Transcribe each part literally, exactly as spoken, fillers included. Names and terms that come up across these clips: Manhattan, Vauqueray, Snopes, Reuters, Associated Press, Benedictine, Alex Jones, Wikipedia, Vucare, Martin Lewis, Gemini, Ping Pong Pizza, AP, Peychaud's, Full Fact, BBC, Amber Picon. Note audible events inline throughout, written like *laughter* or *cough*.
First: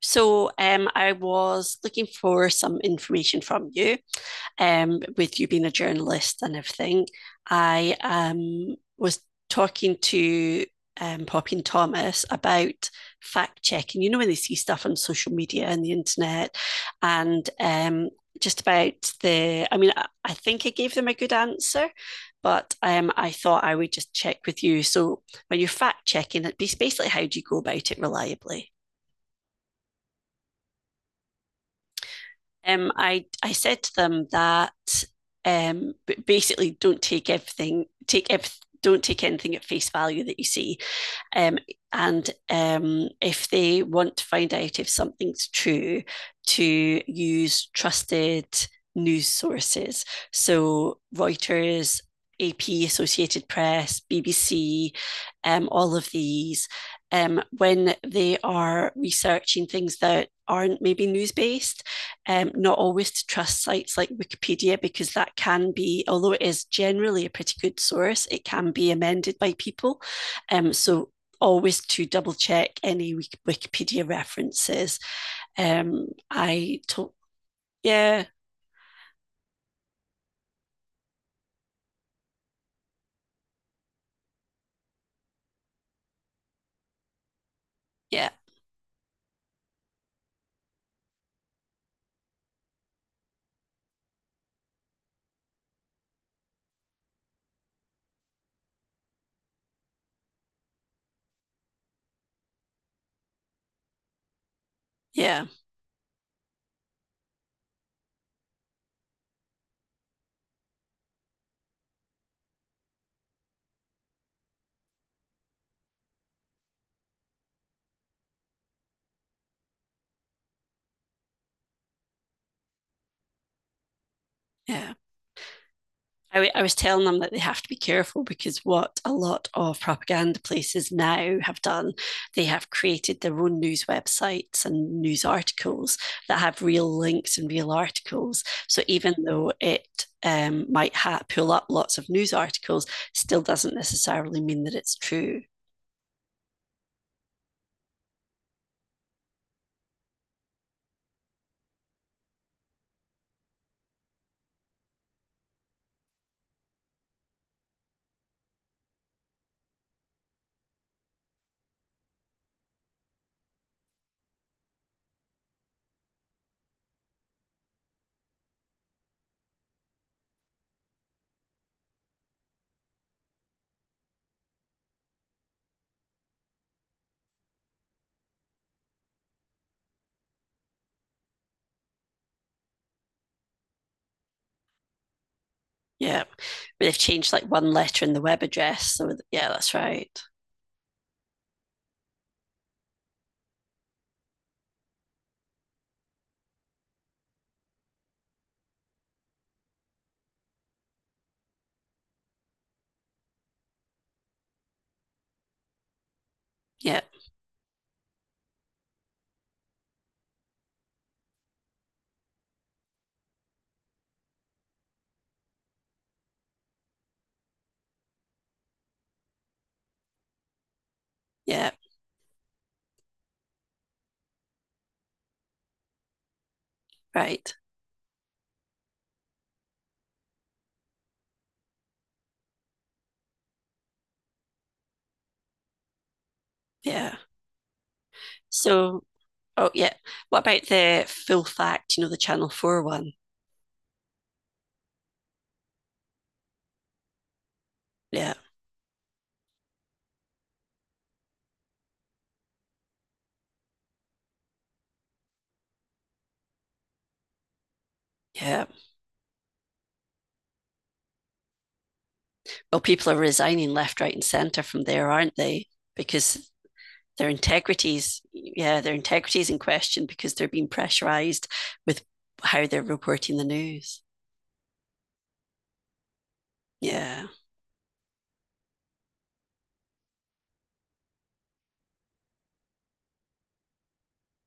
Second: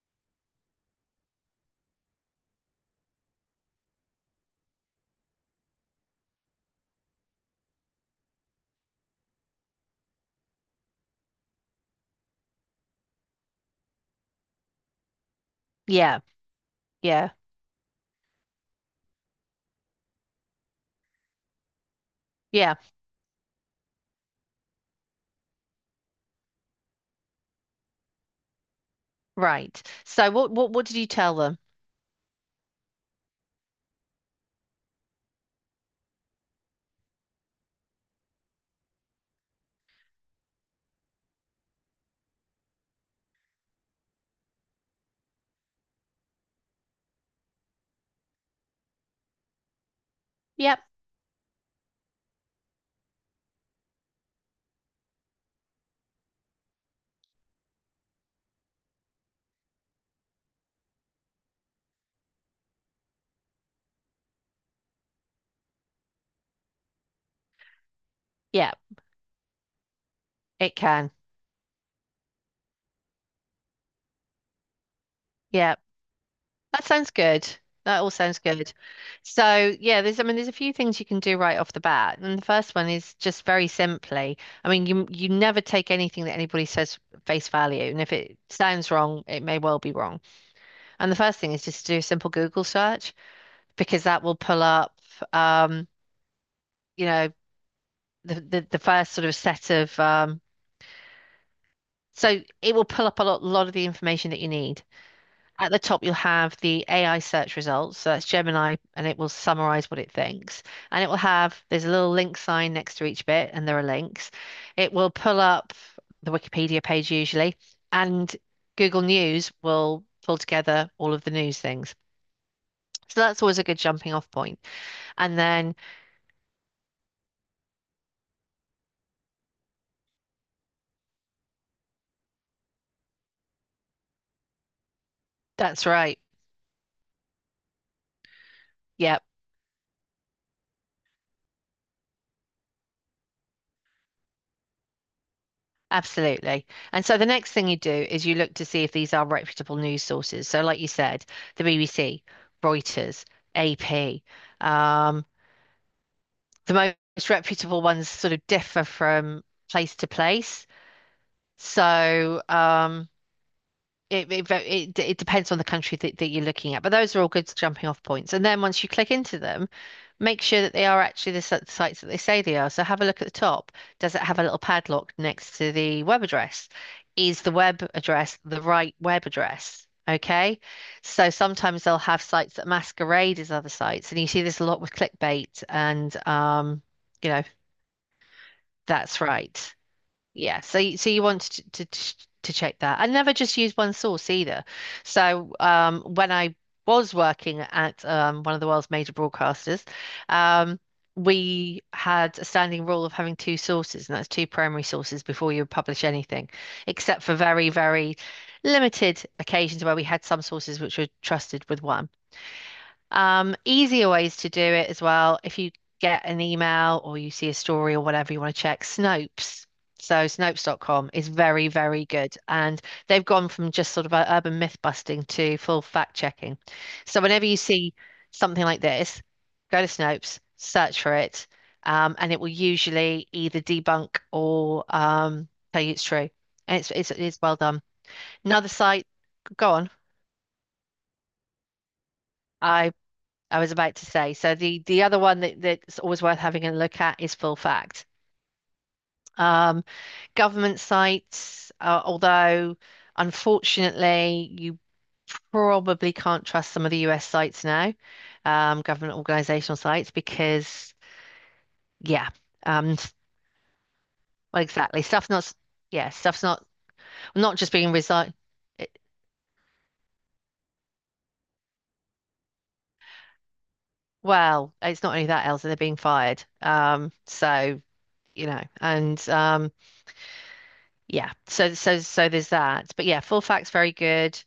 So um, I was looking for some information from you, um, with you being a journalist and everything. I um, was talking to um, Poppy and Thomas about fact checking. You know, when they see stuff on social media and the Yeah, internet, yeah, and um, just about the, I mean, I, I think I gave them a good answer, but yeah, um, I thought I would just check with you. So when you're fact checking, it's basically how do you go about it reliably? right. So what what what did you tell them? um, I I said to them that um, basically don't take everything take ev- don't take anything at face value that you see. Um, and um, If they want to find out if something's true, to use trusted news sources. Yep, So Reuters, A P, Associated Press, B B C, um, all of these, um, when they are researching things that aren't maybe news based, um, not always to trust sites like Wikipedia, because that can be, although it is generally a pretty good source, it can yep, be amended by people. um, it so can. always to double check any Wikipedia references. Yep. Um, I That sounds told, good. That all yeah, sounds good. So yeah, there's I mean there's a few things you can do right off the bat. And the first one is just very simply. I mean, you you never take anything that anybody says face value. And if yeah, it sounds wrong, it may well be wrong. And the first thing is just to do a simple Google search, because that will pull up um, you know, the, the, the first sort of set of um, so it will pull up a lot, lot of the information that you need. yeah, At the top, you'll have the A I search results. So that's Gemini, and it will summarize what it thinks. And it will have, there's a little link sign next to each bit, and there are links. It will pull up the Wikipedia page usually, and Google News will pull together all of the news things. So that's always a good jumping off point. yeah. I And then I was telling them that they have to be careful because what a lot of propaganda places now have done, they have created their own news websites and news that's articles right. that have real links and real articles. So even Yeah, though it um, might ha- pull up lots of news articles, still doesn't necessarily mean that it's true. absolutely. And so the next thing you do is you look to see if these are reputable news sources. So, like you said, the B B C, Reuters, A P. Um, the most reputable ones sort of differ from place to place. So, um, it, it, it, it depends on the country that, that you're looking at. But those are all good jumping off points. And then once you click into them, make sure that they are actually the si- sites that they say they are. So have a look at the top. Does it have a little padlock next to the web address? Is the web address the right web address? Okay. So sometimes they'll have sites that masquerade as other sites. And you see this a lot with clickbait and Yeah. But um, they've you changed know, like one letter in the web address. So, th- that's Yeah, that's right. right. Yeah, so y- so you want to, to ch- to check that. I never just use one source either. So um, when I was working at um, one of the world's major broadcasters, um, we had a standing rule of having two sources, and that's two primary sources before you publish anything, Yeah. except for very, very limited occasions where we had some sources which were trusted with one. Um, easier ways to do it as well. If you get an email or you see a story or whatever you want to check, Snopes. So Snopes dot com is very, Yeah. very good. And they've gone from just sort of a urban myth busting to full fact checking. So whenever Right. you see something like this, go to Snopes, search for it, um, and it will usually either debunk or um, tell you it's true. And it's, it's, Yeah. it's well done. Another So, site, oh, go on. yeah. What about the full fact, you know, the Channel four I one? I was about to say. So the the other one that, that's always worth having a look at is Full Fact. Yeah. Um, government sites, uh, although unfortunately you probably can't trust some of the U S sites now, Yeah. um, government organizational sites, because, yeah, Well, um, people are resigning left, right, and centre well, from exactly. there, Stuff's aren't not, s- they? yeah, stuff's Because not their not just being integrities, resigned. yeah, their It, integrity in question because they're being pressurised with how they're reporting the news. Well, it's not only that, Elsa, they're being fired. Um, Yeah, so you know, and um, yeah. So so so there's that. But yeah, full fact's very good.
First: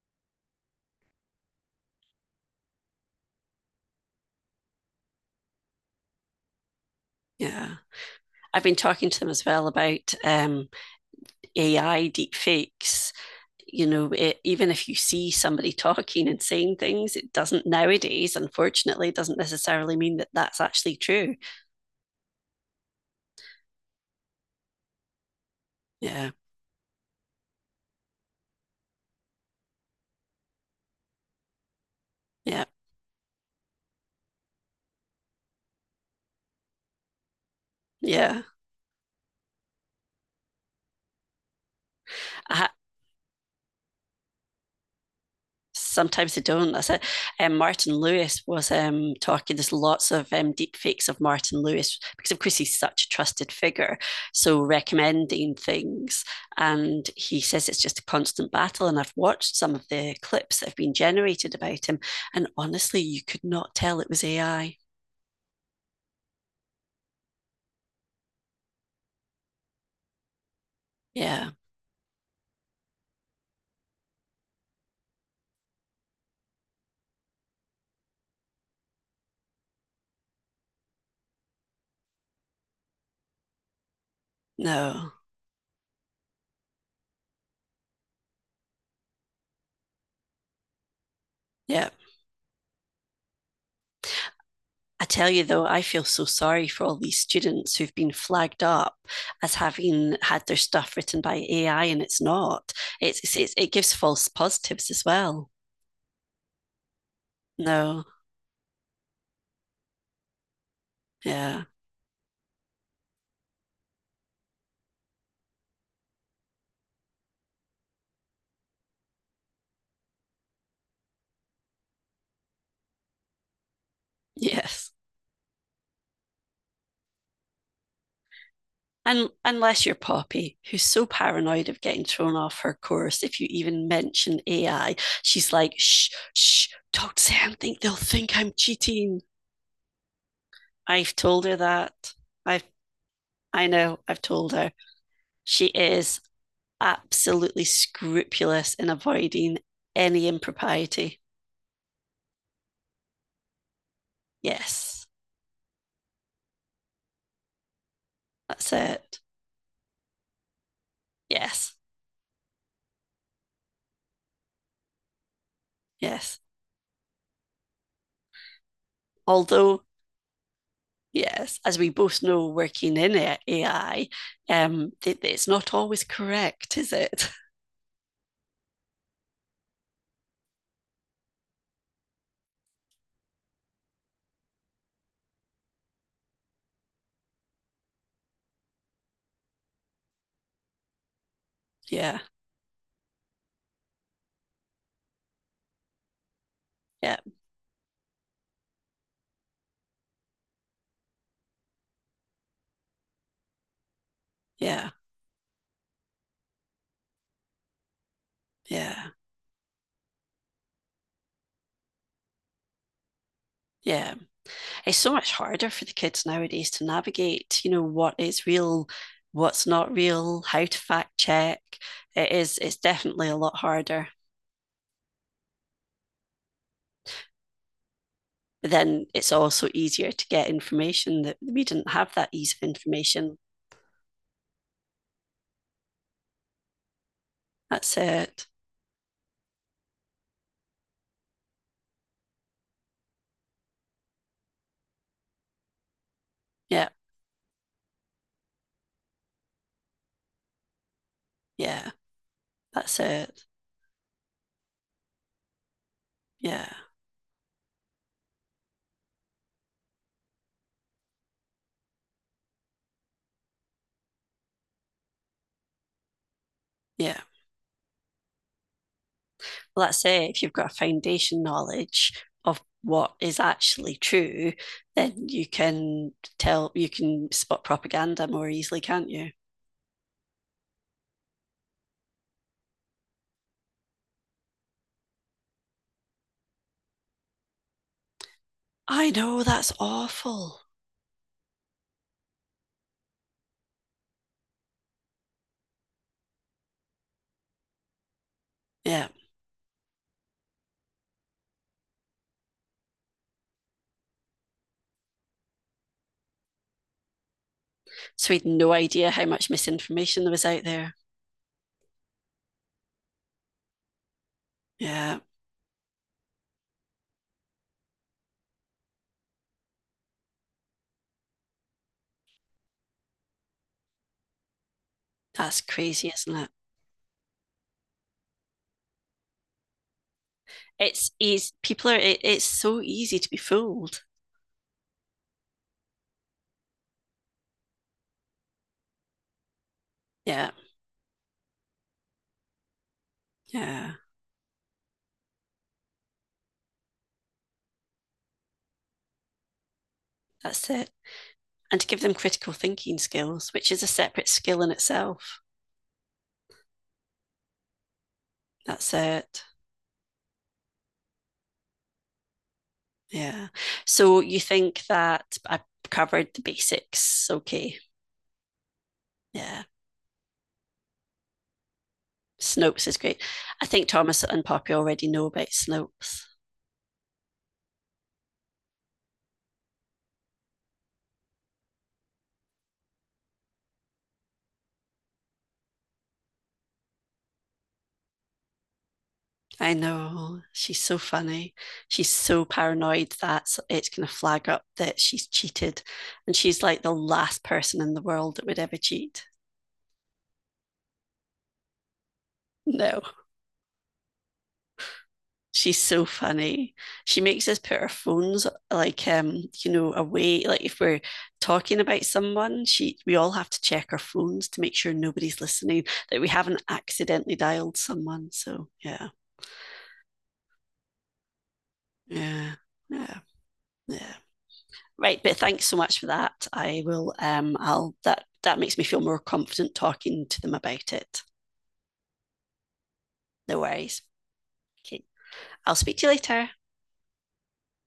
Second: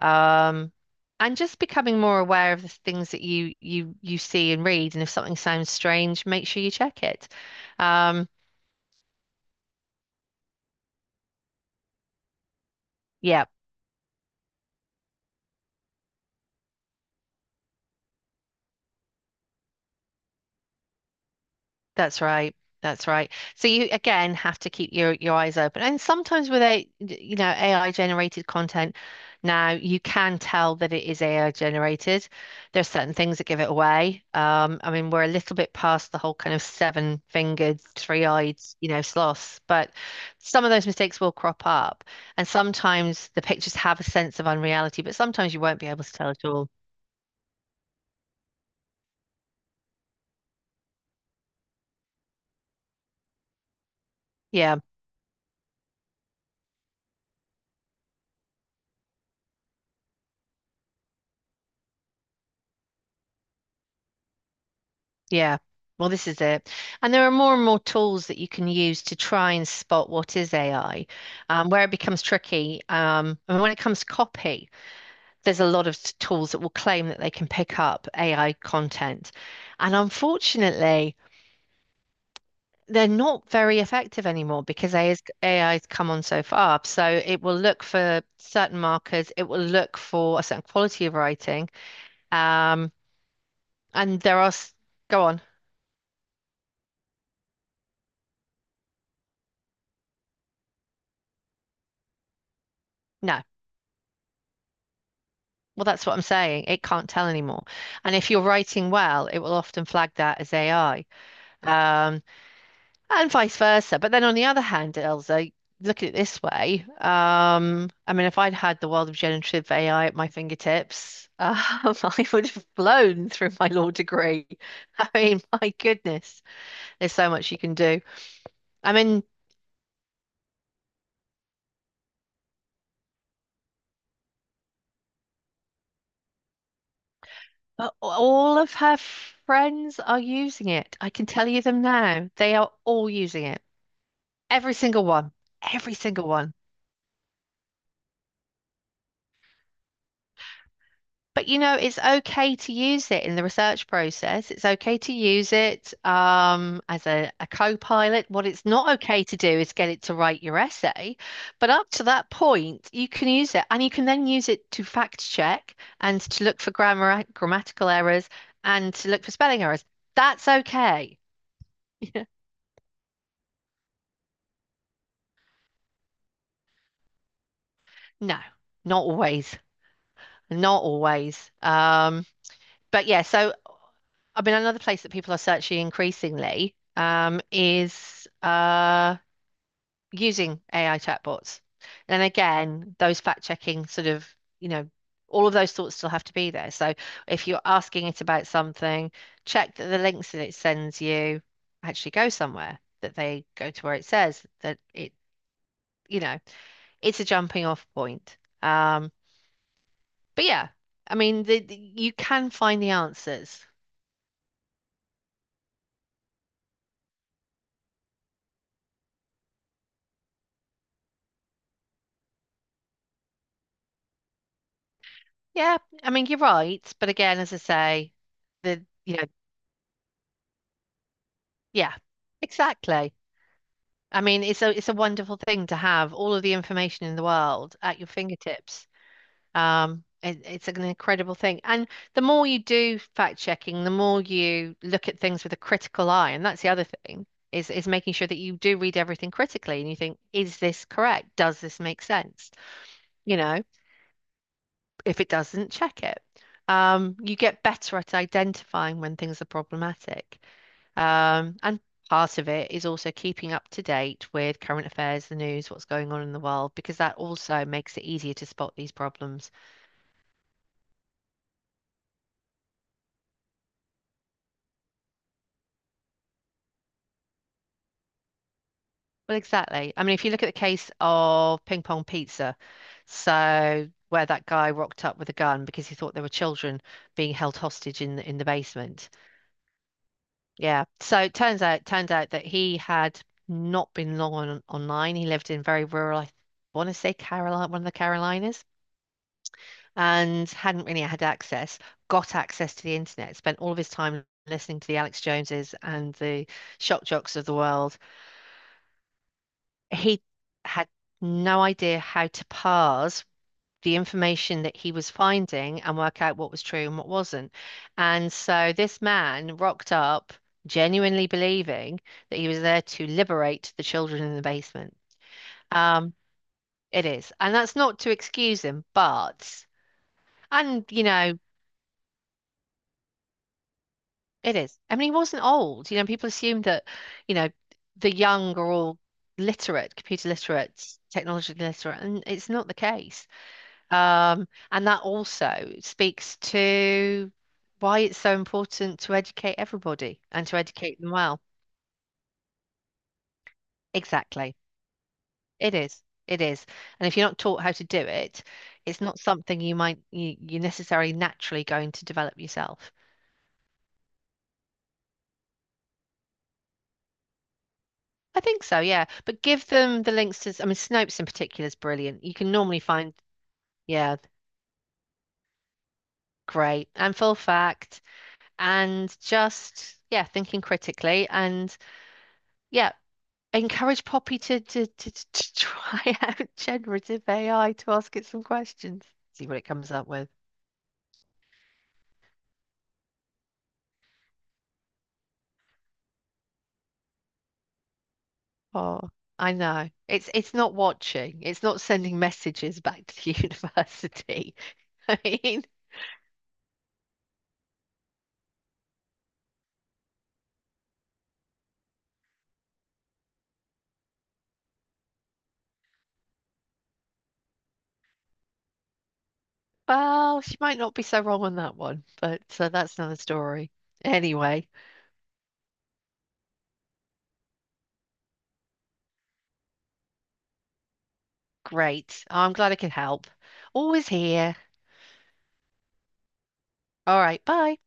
Um, and just becoming more aware of the things that you you you see and read, and if something sounds strange, make sure you check it. yeah. Um, I've been talking to them as well about um, A I deepfakes. yeah. You know, it, even if you see somebody *laughs* talking and saying things, it doesn't nowadays, unfortunately, doesn't necessarily mean that that's actually true. That's right. That's right. So you again have to keep your your eyes open. And Yeah, sometimes with a you know A I generated content now you can tell that it is A I generated. yeah, There's certain things that give it away. Um, I mean we're a little bit past the whole kind of seven fingered, three yeah. eyed, you know, sloths, but some of those mistakes will crop up. And I, sometimes the pictures have a sense of unreality, but sometimes you won't be able to tell sometimes they at all. don't. That's it. Um, Martin Lewis was um, talking. There's lots of um, deep fakes of Martin Lewis because, of course, he's such a trusted figure. So Yeah. recommending things, and he says it's just a constant battle. And I've watched some of the clips that have been generated about him, and honestly, you could not tell it was A I. Yeah. Well, this is it. And there are more and more tools that you can use to try and spot what is A I. Yeah, Um, where it becomes tricky, um, and when it comes to copy, there's a lot of t- tools that will claim that they can pick up A I content. And unfortunately, they're not very effective anymore because AI no, is, A I's come on so far. So it will look for certain markers, it will look for a certain quality of writing. yeah. Um, and there are, s- I go tell on. you though, I feel so sorry for all these students who've been flagged up as having had their stuff written by A I and it's not. It's, No. It's it gives false positives as well. Well, that's what I'm saying. It can't tell anymore. No, And if you're writing well, it will often flag that as A I, yeah, um, and vice versa. But then on the other hand, Elsa, look at it this way. Um, I mean, if I'd had the world of generative A I at my fingertips, um, *laughs* I would have blown through my law degree. yes. *laughs* I mean, my goodness, there's so much you can do. I mean, And unless you're Poppy, who's so paranoid of getting thrown off her course if you even mention A I, she's like, shh, shh, talk to Sam, think a- they'll think I'm all of her cheating. friends are using it. I I've can told tell her you them that. now. They I've are all using it. I know, I've told her. Every single one. She Every is single one. absolutely scrupulous in avoiding any impropriety. But you know, it's okay to use it in the research process. It's okay Yes, to use it um, as a, a co-pilot. What it's that's not it. okay to do is get it to write your essay. But Yes, up to that point, you can use it, and you can then use it to fact check and yes. to look for grammar grammatical errors and to look for spelling Although, errors. That's okay. *laughs* yes, as we both know, working in A I, um, it, it's not always correct, is it? *laughs* No, not always. Not always. Um, but yeah, so I mean, another place that people are searching increasingly um, is uh, using A I chatbots. Yeah, And again, those fact checking sort of, you know, all of those thoughts still have to be there. So yeah, if you're asking it about something, check that the links that it sends you actually go somewhere, that they go to where it says that yeah, it. You know, it's a jumping off point. yeah. Um, but yeah, I mean, the, the- you can find the answers. Yeah, it's so much harder for the kids nowadays to navigate, you know, what is real, what's not real, how to fact check. It is, it's definitely a lot harder. Yeah, I mean you're right, but again, as I say, But the then you know, it's also easier to get information that we didn't yeah, have that ease of exactly. information. I mean, it's a it's a wonderful thing to have all of the information in the world That's at your it. fingertips. Um, it, it's an incredible thing, and the more you do fact checking, the more you look at things with a critical eye, and that's the other Yeah, thing is is making sure that you do read everything critically, and you think, is this correct? Does this yeah, make sense? that's You it. know. If it doesn't, check it. Yeah, Um, you get better at identifying when things are problematic. Um, and part of it is also keeping up to date with current affairs, the news, what's going on in the world, because that yeah. also makes it easier to spot these problems. Well, that's it. If you've got a foundation knowledge of what is actually true, then you can tell, you can spot propaganda more easily, can't you? Well, exactly. I mean, if you look at the case of Ping Pong Pizza, so where that guy rocked up with a gun because he thought there were children being held hostage in the, in the basement. I know, that's awful. Yeah. So it turns out turns out that he had not been long on online. He lived in very rural, I want to say Carolina, one of the Carolinas, Yeah. and hadn't really had access, got access to the internet, spent all of his time listening to the Alex Joneses and the shock jocks of the world. So we had no idea how much He misinformation there was out had there. no idea how to parse the information that he was Yeah. finding and work out what was true and what wasn't. And so this man rocked up, genuinely believing that he was there to liberate the children in the basement. That's crazy, Um, isn't it? it is. And that's not to excuse him, but, and, you It's know, easy. People are, it, it's so easy to be fooled. it is. I mean, he wasn't old. You know, people assume that, you know, the young are all literate, computer Yeah, literate, technology literate, and it's not the case. yeah, Um, and that also speaks to why it's so important to educate everybody and to that's it. educate them well. And to give them critical thinking skills, which is a separate Exactly. skill in itself. It is. It is. And if you're not taught how to do it, That's it's not it. something you might you, you're necessarily naturally going to develop yourself. Yeah. So you think that I covered the basics? Okay. I think so, yeah. But Yeah. give them the links to, I mean, Snopes in particular is brilliant. You can normally Snopes is find, great. I think yeah, Thomas and Poppy already know about Snopes. great and full fact and just, yeah, thinking critically and yeah. Encourage Poppy to, to, to, to *laughs* try out generative A I to ask it some questions, see what it I comes up with. know. She's so funny. She's so paranoid that it's going to flag up that she's cheated. And she's like the last person in the world that would ever Oh, cheat. I know. It's it's not watching. It's not sending messages No. back to the *laughs* university. I mean, She's so funny. She makes us put our phones like um, you know, away. Like if we're talking about someone, she we all have to check our phones to make sure nobody's listening, that we haven't accidentally dialed someone. So yeah, well, she might not be so wrong on that one, but yeah, so that's another yeah, story. yeah. Anyway, Right, but thanks so much for that. I will um I'll that that makes me feel more confident talking to them about it. great. I'm glad I could help. No worries. Always here. Okay. I'll speak to you later. All right, bye.